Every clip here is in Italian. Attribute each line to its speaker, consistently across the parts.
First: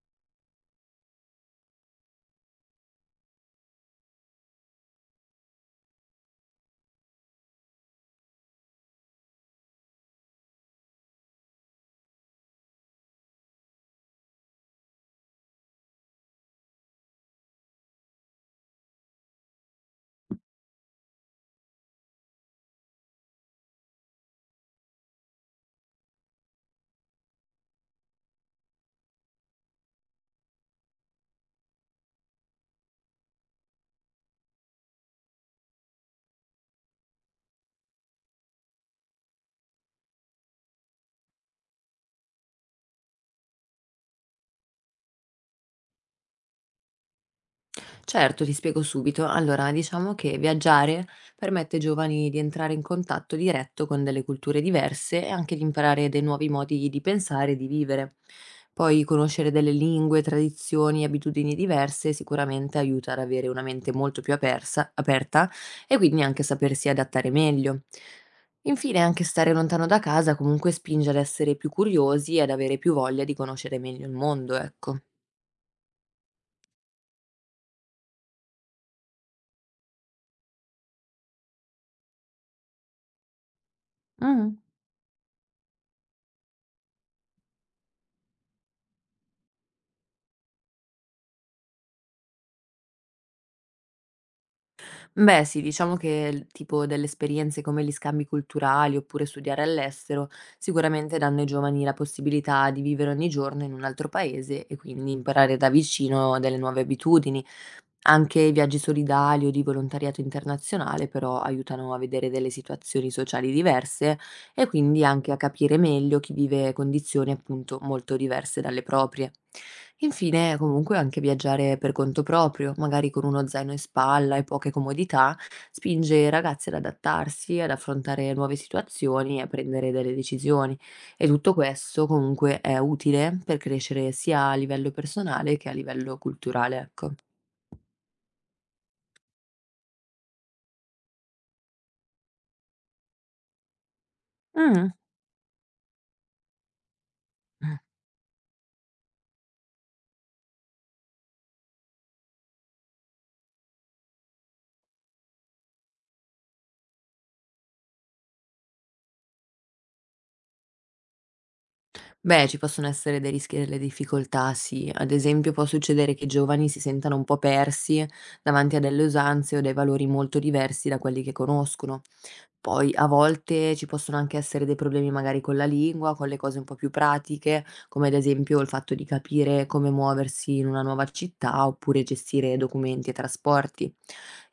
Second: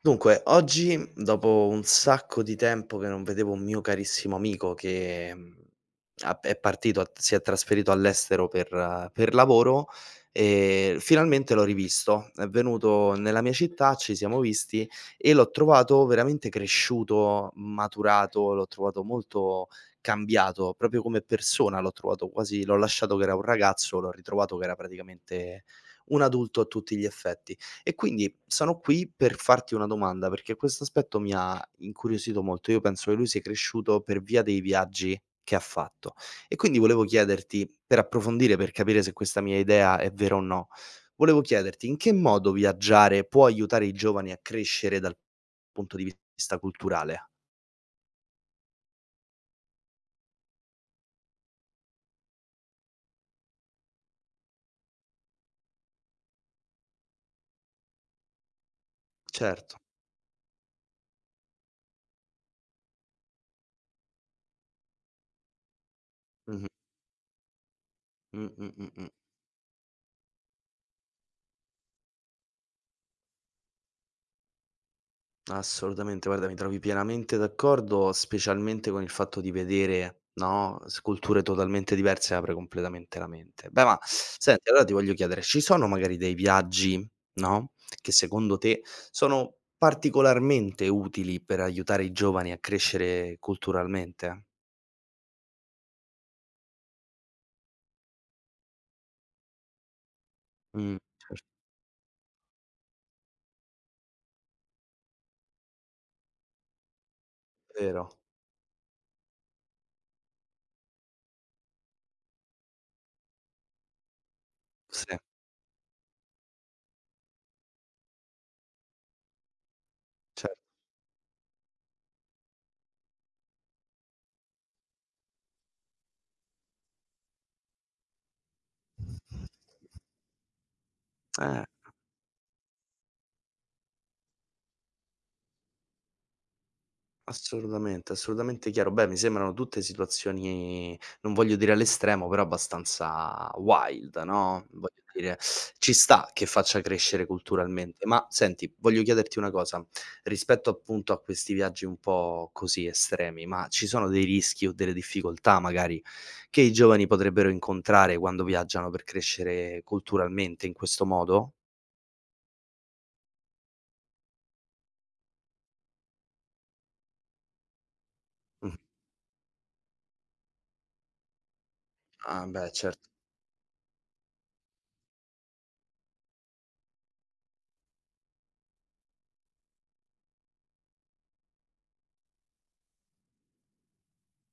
Speaker 1: Dunque, oggi, dopo un sacco di tempo che non vedevo un mio carissimo amico che, ha è partito, ha si è trasferito all'estero per lavoro, finalmente l'ho rivisto. È venuto nella mia città, ci siamo visti e l'ho trovato veramente cresciuto, maturato, l'ho trovato molto cambiato, proprio come persona, l'ho trovato quasi l'ho lasciato che era un ragazzo, l'ho ritrovato che era praticamente un adulto a tutti gli effetti. E quindi sono qui per farti una domanda, perché questo aspetto mi ha incuriosito molto. Io penso che lui sia cresciuto per via dei viaggi che ha fatto e quindi volevo chiederti, per approfondire, per capire se questa mia idea è vera o no, volevo chiederti in che modo viaggiare può aiutare i giovani a crescere dal punto di vista culturale?
Speaker 2: Certo, ti spiego subito. Allora, diciamo che viaggiare permette ai giovani di entrare in contatto diretto con delle culture diverse e anche di imparare dei nuovi modi di pensare e di vivere. Poi conoscere delle
Speaker 1: Certo.
Speaker 2: lingue, tradizioni, e abitudini diverse sicuramente aiuta ad avere una mente molto più aperta e quindi anche
Speaker 1: Mh-mh.
Speaker 2: sapersi adattare meglio.
Speaker 1: Mh, mh, mh,
Speaker 2: Infine,
Speaker 1: mh.
Speaker 2: anche stare lontano da casa comunque spinge ad essere più curiosi e ad avere più voglia di conoscere meglio il mondo, ecco.
Speaker 1: Assolutamente, guarda, mi trovi pienamente d'accordo, specialmente con il fatto di vedere, no, s culture totalmente diverse apre completamente la mente. Beh, ma
Speaker 2: Mm.
Speaker 1: senti, allora ti voglio chiedere, ci sono magari dei viaggi, no, che secondo te sono particolarmente utili per aiutare i giovani a crescere culturalmente?
Speaker 2: Beh sì, diciamo che l tipo delle esperienze come gli scambi culturali, oppure studiare all'estero, sicuramente danno ai
Speaker 1: Certo.
Speaker 2: giovani la possibilità di vivere ogni giorno in un altro paese e quindi imparare da vicino delle nuove abitudini.
Speaker 1: Vero,
Speaker 2: Anche i viaggi solidali o di volontariato internazionale però aiutano a vedere delle situazioni sociali diverse e quindi
Speaker 1: sì,
Speaker 2: anche a capire meglio chi vive condizioni appunto molto diverse dalle proprie.
Speaker 1: cer
Speaker 2: Infine, comunque, anche viaggiare per conto proprio, magari con uno zaino in spalla e poche comodità, spinge i ragazzi ad adattarsi, ad affrontare nuove situazioni e a prendere delle decisioni. E tutto
Speaker 1: Eh.
Speaker 2: questo comunque è utile per crescere sia a livello personale che a livello culturale, ecco.
Speaker 1: Assolutamente, assolutamente chiaro. Beh, mi sembrano tutte situazioni, non voglio dire all'estremo, però abbastanza wild, no,
Speaker 2: Mm.
Speaker 1: voglio dire, ci sta che faccia crescere culturalmente. Ma senti, voglio chiederti una cosa, rispetto appunto a questi viaggi un po' così estremi, ma ci sono dei rischi o delle difficoltà magari che i giovani potrebbero incontrare quando viaggiano per crescere culturalmente in questo modo?
Speaker 2: Beh, ci possono essere dei rischi e delle difficoltà, sì. Ad esempio, può succedere che i giovani si sentano un po' persi davanti
Speaker 1: Mh.
Speaker 2: a delle usanze o dei valori molto diversi da quelli che conoscono.
Speaker 1: Ah beh,
Speaker 2: Poi a
Speaker 1: certo.
Speaker 2: volte ci possono anche essere dei problemi magari con la lingua, con le cose un po' più pratiche, come ad esempio il fatto di capire come muoversi in una nuova città oppure gestire documenti e trasporti.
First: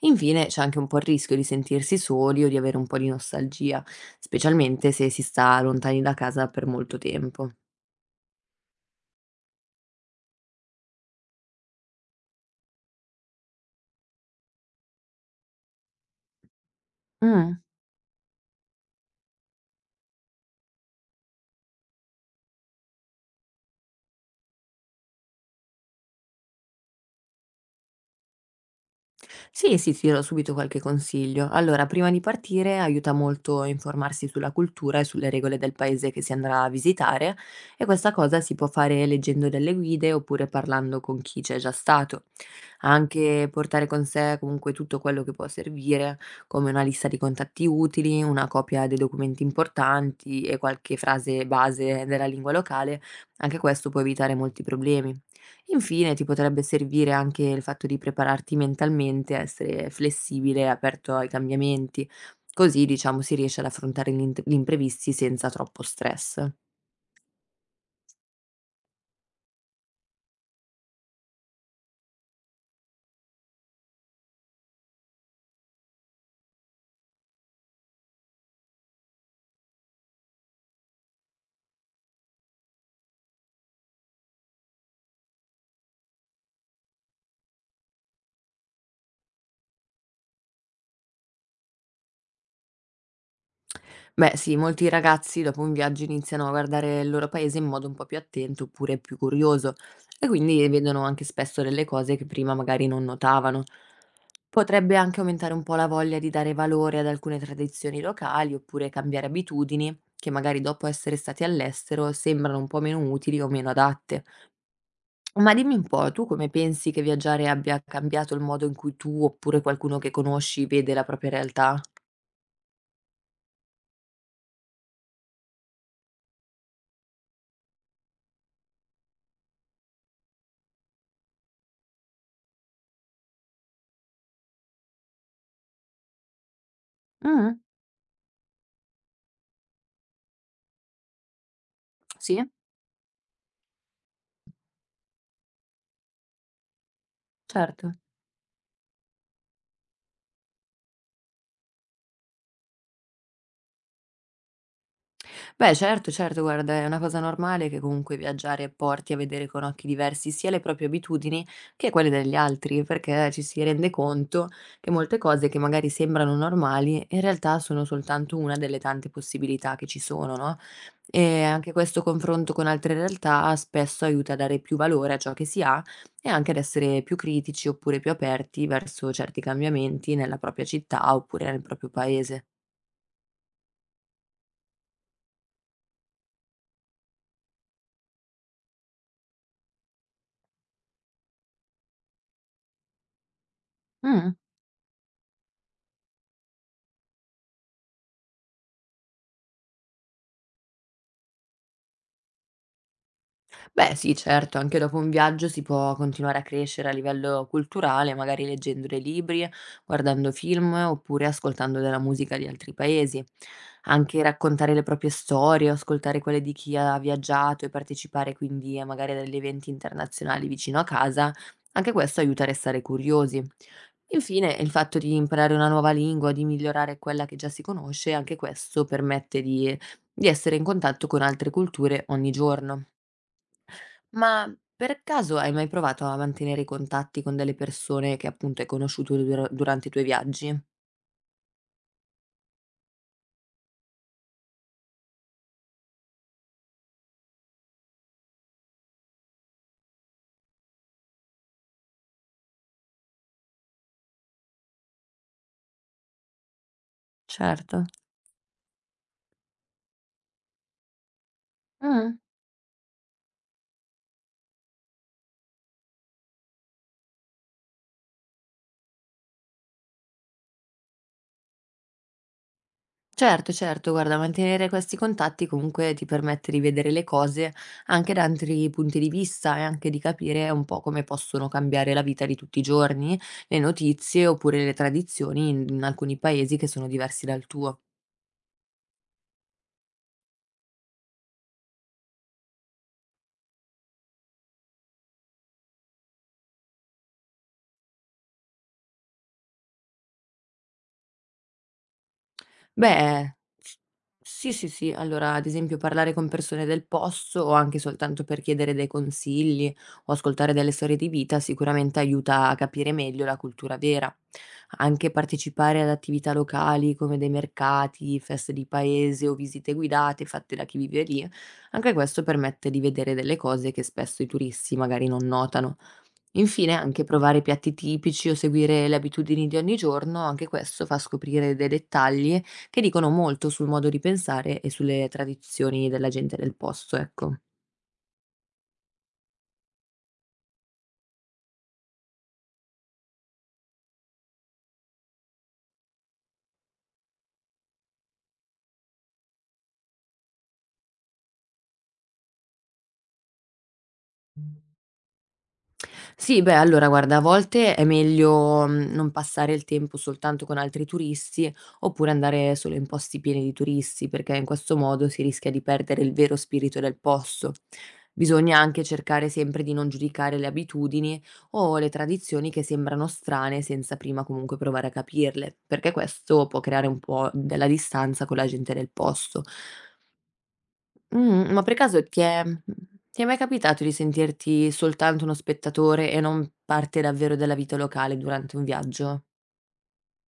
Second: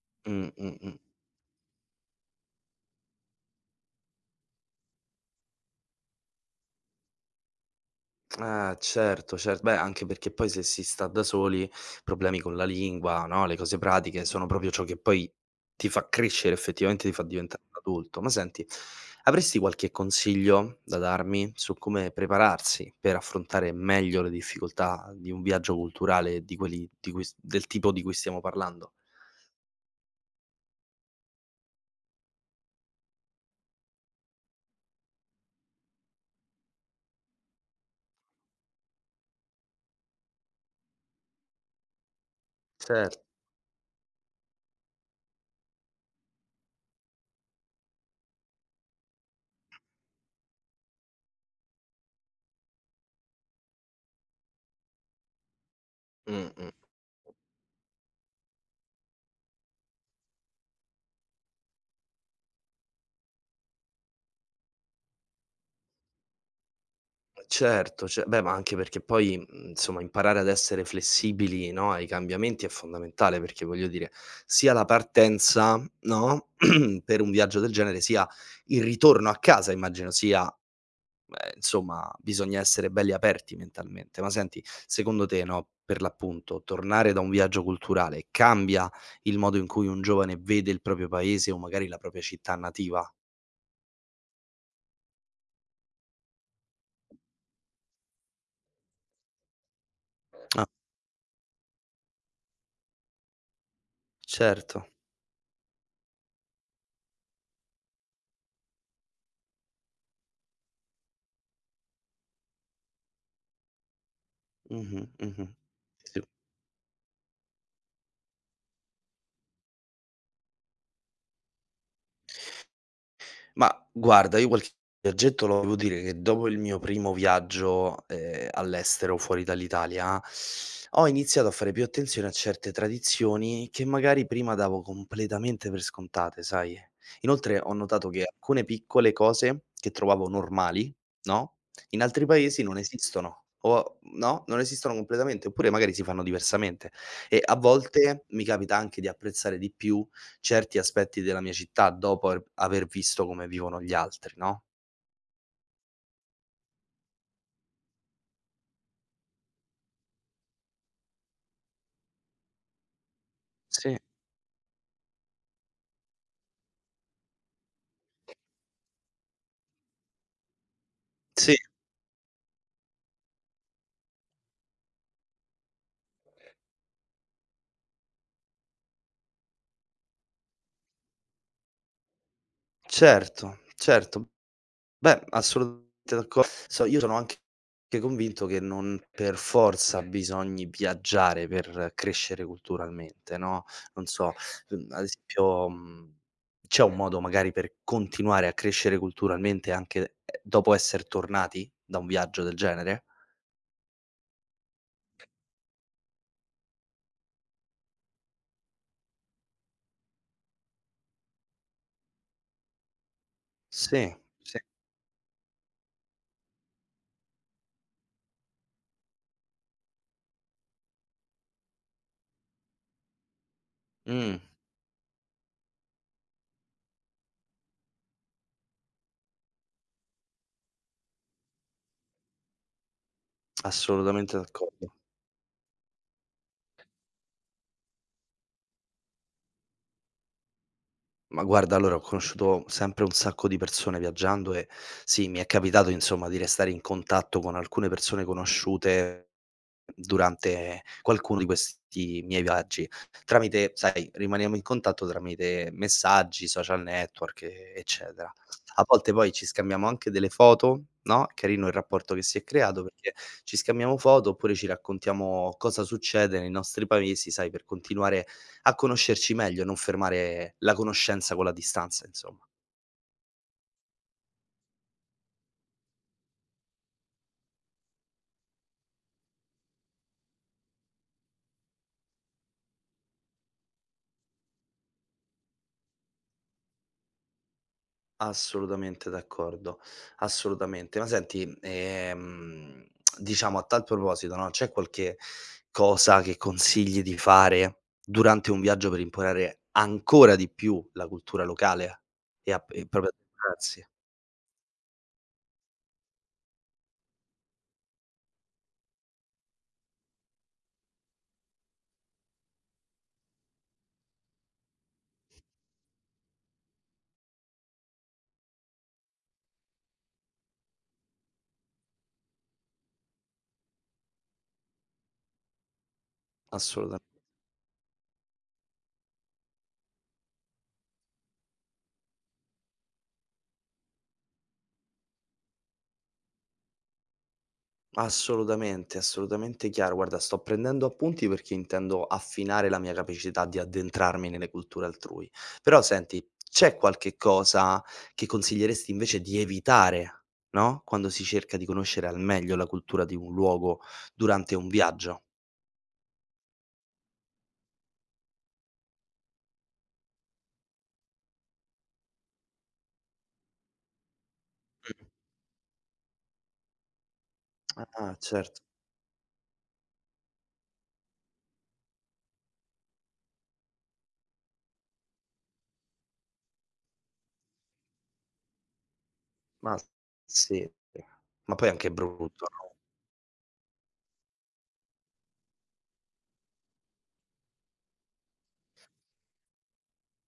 Speaker 2: Infine
Speaker 1: Mh,
Speaker 2: c'è anche
Speaker 1: mh,
Speaker 2: un po'
Speaker 1: mh.
Speaker 2: il rischio di sentirsi soli o di avere un po' di nostalgia, specialmente se si sta lontani da casa per molto tempo.
Speaker 1: Certo, cer beh, anche perché poi se si sta da soli, problemi con la lingua, no, le cose pratiche sono proprio ciò che poi ti fa crescere, effettivamente ti fa
Speaker 2: Mh.
Speaker 1: diventare un adulto. Ma senti, avresti qualche consiglio da darmi su come prepararsi per affrontare meglio le difficoltà di un viaggio culturale di quelli di cui s del tipo di cui stiamo parlando?
Speaker 2: Sì, ti dirò subito qualche consiglio. Allora, prima di partire aiuta molto a informarsi sulla cultura e sulle regole del paese che si andrà a visitare e questa cosa si può fare leggendo delle guide oppure parlando con chi c'è già stato.
Speaker 1: Cer
Speaker 2: Anche portare con sé comunque tutto quello che può servire, come una lista di contatti utili, una copia dei documenti importanti e qualche frase base della lingua locale, anche questo può evitare molti problemi. Infine, ti
Speaker 1: mh,
Speaker 2: potrebbe
Speaker 1: mh.
Speaker 2: servire anche il fatto di prepararti mentalmente, a essere flessibile e aperto ai cambiamenti, così diciamo si riesce ad affrontare gli imprevisti senza troppo stress.
Speaker 1: Certo, ce beh, ma anche perché poi, insomma imparare ad essere flessibili, no, ai cambiamenti è fondamentale, perché voglio dire, sia la partenza, no, per un viaggio del genere, sia il ritorno a casa immagino sia insomma bisogna essere belli aperti mentalmente. Ma senti, secondo te, no, per l'appunto, tornare da un viaggio culturale cambia il modo in cui un giovane vede il proprio paese o magari la propria città nativa?
Speaker 2: Beh sì, molti ragazzi dopo un viaggio iniziano a guardare il loro paese in modo un po' più attento oppure più curioso e
Speaker 1: Ah,
Speaker 2: quindi vedono anche spesso delle cose che prima magari non notavano.
Speaker 1: certo.
Speaker 2: Potrebbe anche aumentare un po' la voglia di dare valore ad alcune tradizioni locali oppure cambiare abitudini che magari dopo essere stati all'estero sembrano un po' meno utili o meno adatte.
Speaker 1: Mh-mh, mh-mh.
Speaker 2: Ma dimmi un po',
Speaker 1: Sì.
Speaker 2: tu come pensi che viaggiare abbia cambiato il modo in cui tu oppure qualcuno che conosci vede la propria realtà?
Speaker 1: Ma guarda, io qualche viaggetto lo devo dire che dopo il mio primo viaggio, all'estero fuori dall'Italia, ho iniziato a fare più attenzione a certe tradizioni che magari prima davo completamente per scontate, sai?
Speaker 2: Mm,
Speaker 1: Inoltre ho notato che alcune piccole cose che trovavo normali, no, in altri
Speaker 2: sì,
Speaker 1: paesi non esistono o no, non esistono completamente, oppure magari si fanno diversamente e a
Speaker 2: certo.
Speaker 1: volte mi capita anche di apprezzare di più certi aspetti della mia città dopo aver visto come vivono gli altri, no?
Speaker 2: Beh, certo, guarda, è una cosa normale che comunque viaggiare porti a vedere con occhi diversi sia le proprie abitudini che quelle degli altri, perché ci si rende
Speaker 1: Sì.
Speaker 2: conto che molte cose che magari sembrano normali in realtà sono soltanto una delle tante possibilità che ci sono, no, e
Speaker 1: Sì,
Speaker 2: anche questo confronto con altre realtà spesso aiuta a dare più valore a ciò che si ha e anche ad essere più critici oppure più aperti verso certi cambiamenti nella propria città oppure nel proprio paese.
Speaker 1: certo, certo. Beh, assolutamente d'acco so io sono anche convinto che non per forza bisogni viaggiare per crescere culturalmente, no, non
Speaker 2: Mh.
Speaker 1: so, ad esempio, c'è un modo magari per continuare a crescere culturalmente anche, dopo esser tornati da un viaggio del genere?
Speaker 2: Beh sì, certo, anche dopo un viaggio si può continuare a crescere a livello culturale, magari leggendo dei libri, guardando film oppure ascoltando della musica di altri paesi.
Speaker 1: Sì,
Speaker 2: Anche
Speaker 1: sì.
Speaker 2: raccontare le proprie storie, ascoltare quelle di chi ha viaggiato e partecipare quindi a magari a degli eventi internazionali vicino a casa, anche questo aiuta a restare curiosi.
Speaker 1: Mh.
Speaker 2: Infine, il fatto di imparare una nuova lingua, di migliorare quella che già si conosce, anche questo permette di essere in contatto con altre culture ogni giorno.
Speaker 1: Assolutamente
Speaker 2: Ma
Speaker 1: d'accordo.
Speaker 2: per caso hai mai provato a mantenere i contatti con delle persone che appunto hai conosciuto durante i tuoi viaggi?
Speaker 1: Ma guarda, allora ho conosciuto sempre un sacco di persone viaggiando e sì, mi è capitato insomma di restare in contatto con alcune persone conosciute durante qualcuno di questi miei viaggi. Tramite, sai, rimaniamo in contatto tramite messaggi, social network,
Speaker 2: Certo.
Speaker 1: eccetera. A volte poi ci scambiamo anche delle foto, no? È carino il rapporto
Speaker 2: Mm,
Speaker 1: che si è creato perché ci scambiamo foto oppure ci raccontiamo cosa succede nei nostri paesi, sai, per continuare a conoscerci meglio, non fermare la conoscenza con la distanza, insomma.
Speaker 2: certo, guarda, mantenere questi contatti comunque ti permette di vedere le cose anche da altri punti di vista e anche di capire un po' come possono cambiare la vita di tutti i giorni, le notizie oppure le tradizioni in alcuni paesi che sono diversi dal tuo.
Speaker 1: Assolutamente d'accordo, assolutamente. Ma senti, diciamo a tal proposito, no, c'è qualche cosa che consigli di fare durante un viaggio per imparare ancora di più la cultura locale e a e proprio a-
Speaker 2: Beh, s
Speaker 1: grazie,
Speaker 2: sì, sì, sì. Allora, ad esempio, parlare con persone del posto o anche soltanto per chiedere dei consigli o ascoltare delle storie di vita sicuramente aiuta a capire meglio la cultura vera. Anche partecipare ad attività locali come dei mercati, feste di paese o visite guidate fatte da chi vive lì, anche questo permette di vedere delle cose che spesso i turisti magari non notano. Infine anche
Speaker 1: assolutamen
Speaker 2: provare piatti tipici o seguire le abitudini di ogni giorno, anche questo fa scoprire dei dettagli che dicono molto sul modo di pensare e sulle tradizioni della gente del posto, ecco.
Speaker 1: Assolutamente, assolutamente chiaro. Guarda, sto prendendo appunti perché intendo affinare la mia capacità di addentrarmi nelle culture altrui. Però senti, c'è qualche cosa che consiglieresti invece di evitare, no? Quando si cerca di conoscere al meglio la cultura di un luogo durante un viaggio?
Speaker 2: Sì, beh, allora guarda, a volte è meglio, non passare il tempo soltanto con altri turisti, oppure andare solo in posti pieni di turisti, perché in questo modo si rischia di perdere il vero spirito del posto.
Speaker 1: Ah,
Speaker 2: Bisogna
Speaker 1: certo.
Speaker 2: anche cercare sempre di non giudicare le abitudini o le tradizioni che sembrano strane senza prima comunque provare a capirle, perché questo può creare un po' della distanza con la gente del posto.
Speaker 1: Ma sì,
Speaker 2: Mh-mh,
Speaker 1: ma
Speaker 2: ma
Speaker 1: poi è
Speaker 2: per
Speaker 1: anche
Speaker 2: caso ti è
Speaker 1: brutto,
Speaker 2: mhmm,
Speaker 1: no?
Speaker 2: ti è mai capitato di sentirti soltanto uno spettatore e non parte davvero della vita locale durante un viaggio?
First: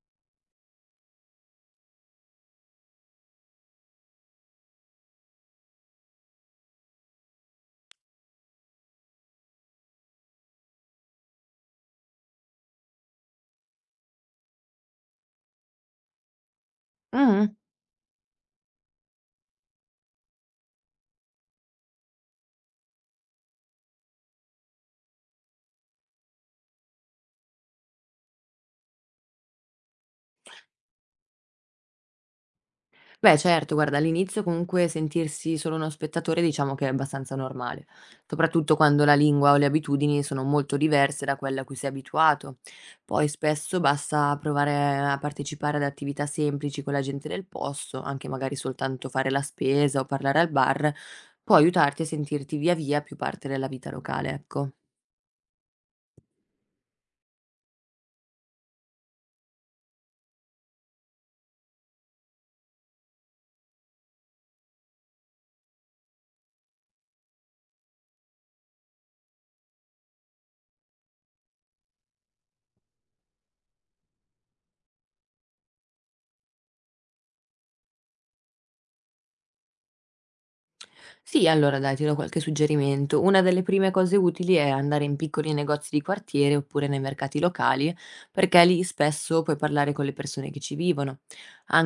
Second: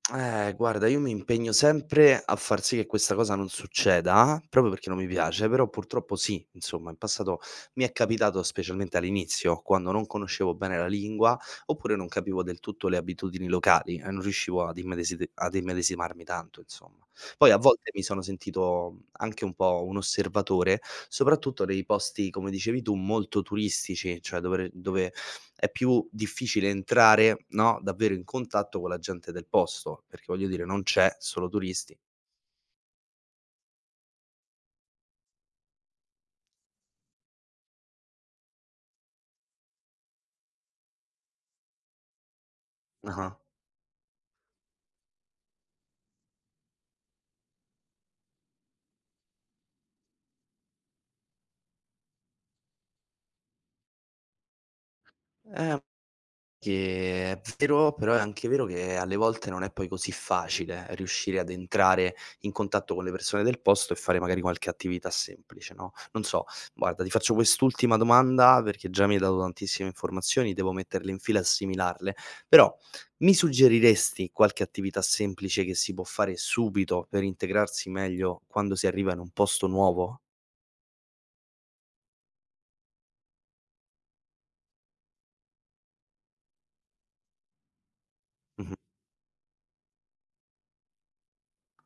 Speaker 1: Guarda, io mi impegno sempre a far sì che questa cosa non succeda, proprio perché non mi piace, però purtroppo sì, insomma, in passato mi è capitato, specialmente all'inizio, quando non conoscevo bene la lingua, oppure non capivo del tutto le abitudini locali e non riuscivo ad ad immedesimarmi tanto, insomma.
Speaker 2: Mh-mh.
Speaker 1: Poi a volte mi sono sentito anche un po' un osservatore, soprattutto nei posti, come dicevi tu, molto turistici, cioè dove è più difficile entrare, no, davvero in contatto con la gente del posto, perché voglio dire non c'è, solo turisti.
Speaker 2: Beh certo, guarda, all'inizio comunque sentirsi solo uno spettatore diciamo che è abbastanza normale, soprattutto quando la lingua o le abitudini sono molto diverse da quella a cui sei abituato. Poi
Speaker 1: Ah-ah.
Speaker 2: spesso basta provare a partecipare ad attività semplici con la gente del posto, anche magari soltanto fare la spesa o parlare al bar, può aiutarti a sentirti via via più parte della vita locale, ecco.
Speaker 1: Eh Che è vero, però è anche vero che alle volte non è poi così facile riuscire ad entrare in contatto con le persone del posto e fare magari qualche attività semplice, no, non so, guarda ti faccio quest'ultima domanda perché già mi hai dato tantissime informazioni, devo metterle in fila e assimilarle, però mi suggeriresti qualche attività semplice che si può fare subito per integrarsi meglio quando si arriva in un posto nuovo?
Speaker 2: Sì, allora dai, ti do qualche suggerimento. Una delle prime cose utili è andare in piccoli negozi di quartiere oppure nei mercati locali, perché
Speaker 1: Mh-mh.
Speaker 2: lì spesso puoi parlare con le persone che ci vivono.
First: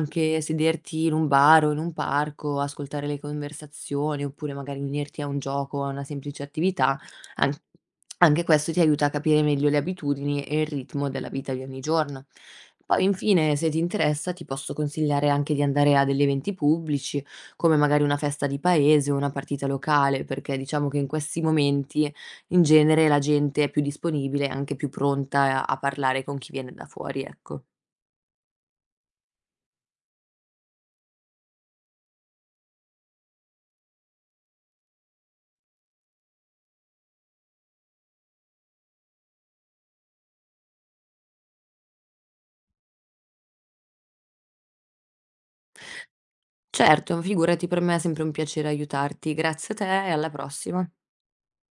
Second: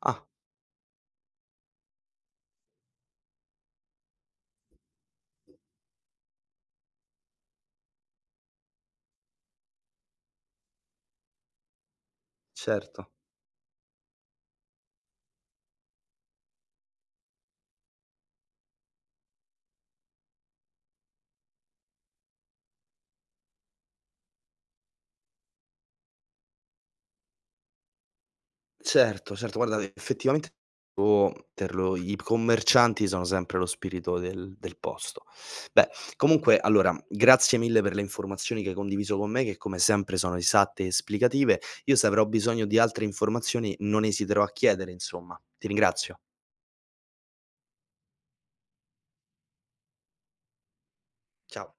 Speaker 1: Ah,
Speaker 2: sederti in un bar o in un parco, ascoltare le conversazioni, oppure magari unirti a un gioco o a una semplice attività, an- anche questo ti aiuta a capire meglio le abitudini e il ritmo della vita di ogni giorno. Poi
Speaker 1: certo.
Speaker 2: infine, se ti interessa, ti posso consigliare anche di andare a degli eventi pubblici come magari una festa di paese o una partita locale, perché diciamo che in questi momenti in genere la gente è più disponibile e anche più pronta a parlare con chi viene da fuori, ecco.
Speaker 1: Certo, certo, guarda effettivamente o per lo i commercianti sono sempre lo spirito del posto. Beh, comunque allora grazie mille per le informazioni che hai condiviso con me, che come sempre sono esatte e esplicative. Io se avrò bisogno di altre informazioni non esiterò a chiedere insomma. Ti ringrazio.
Speaker 2: Certo, figurati, per me è sempre un piacere aiutarti. Grazie a te e alla prossima.
Speaker 1: Ciao.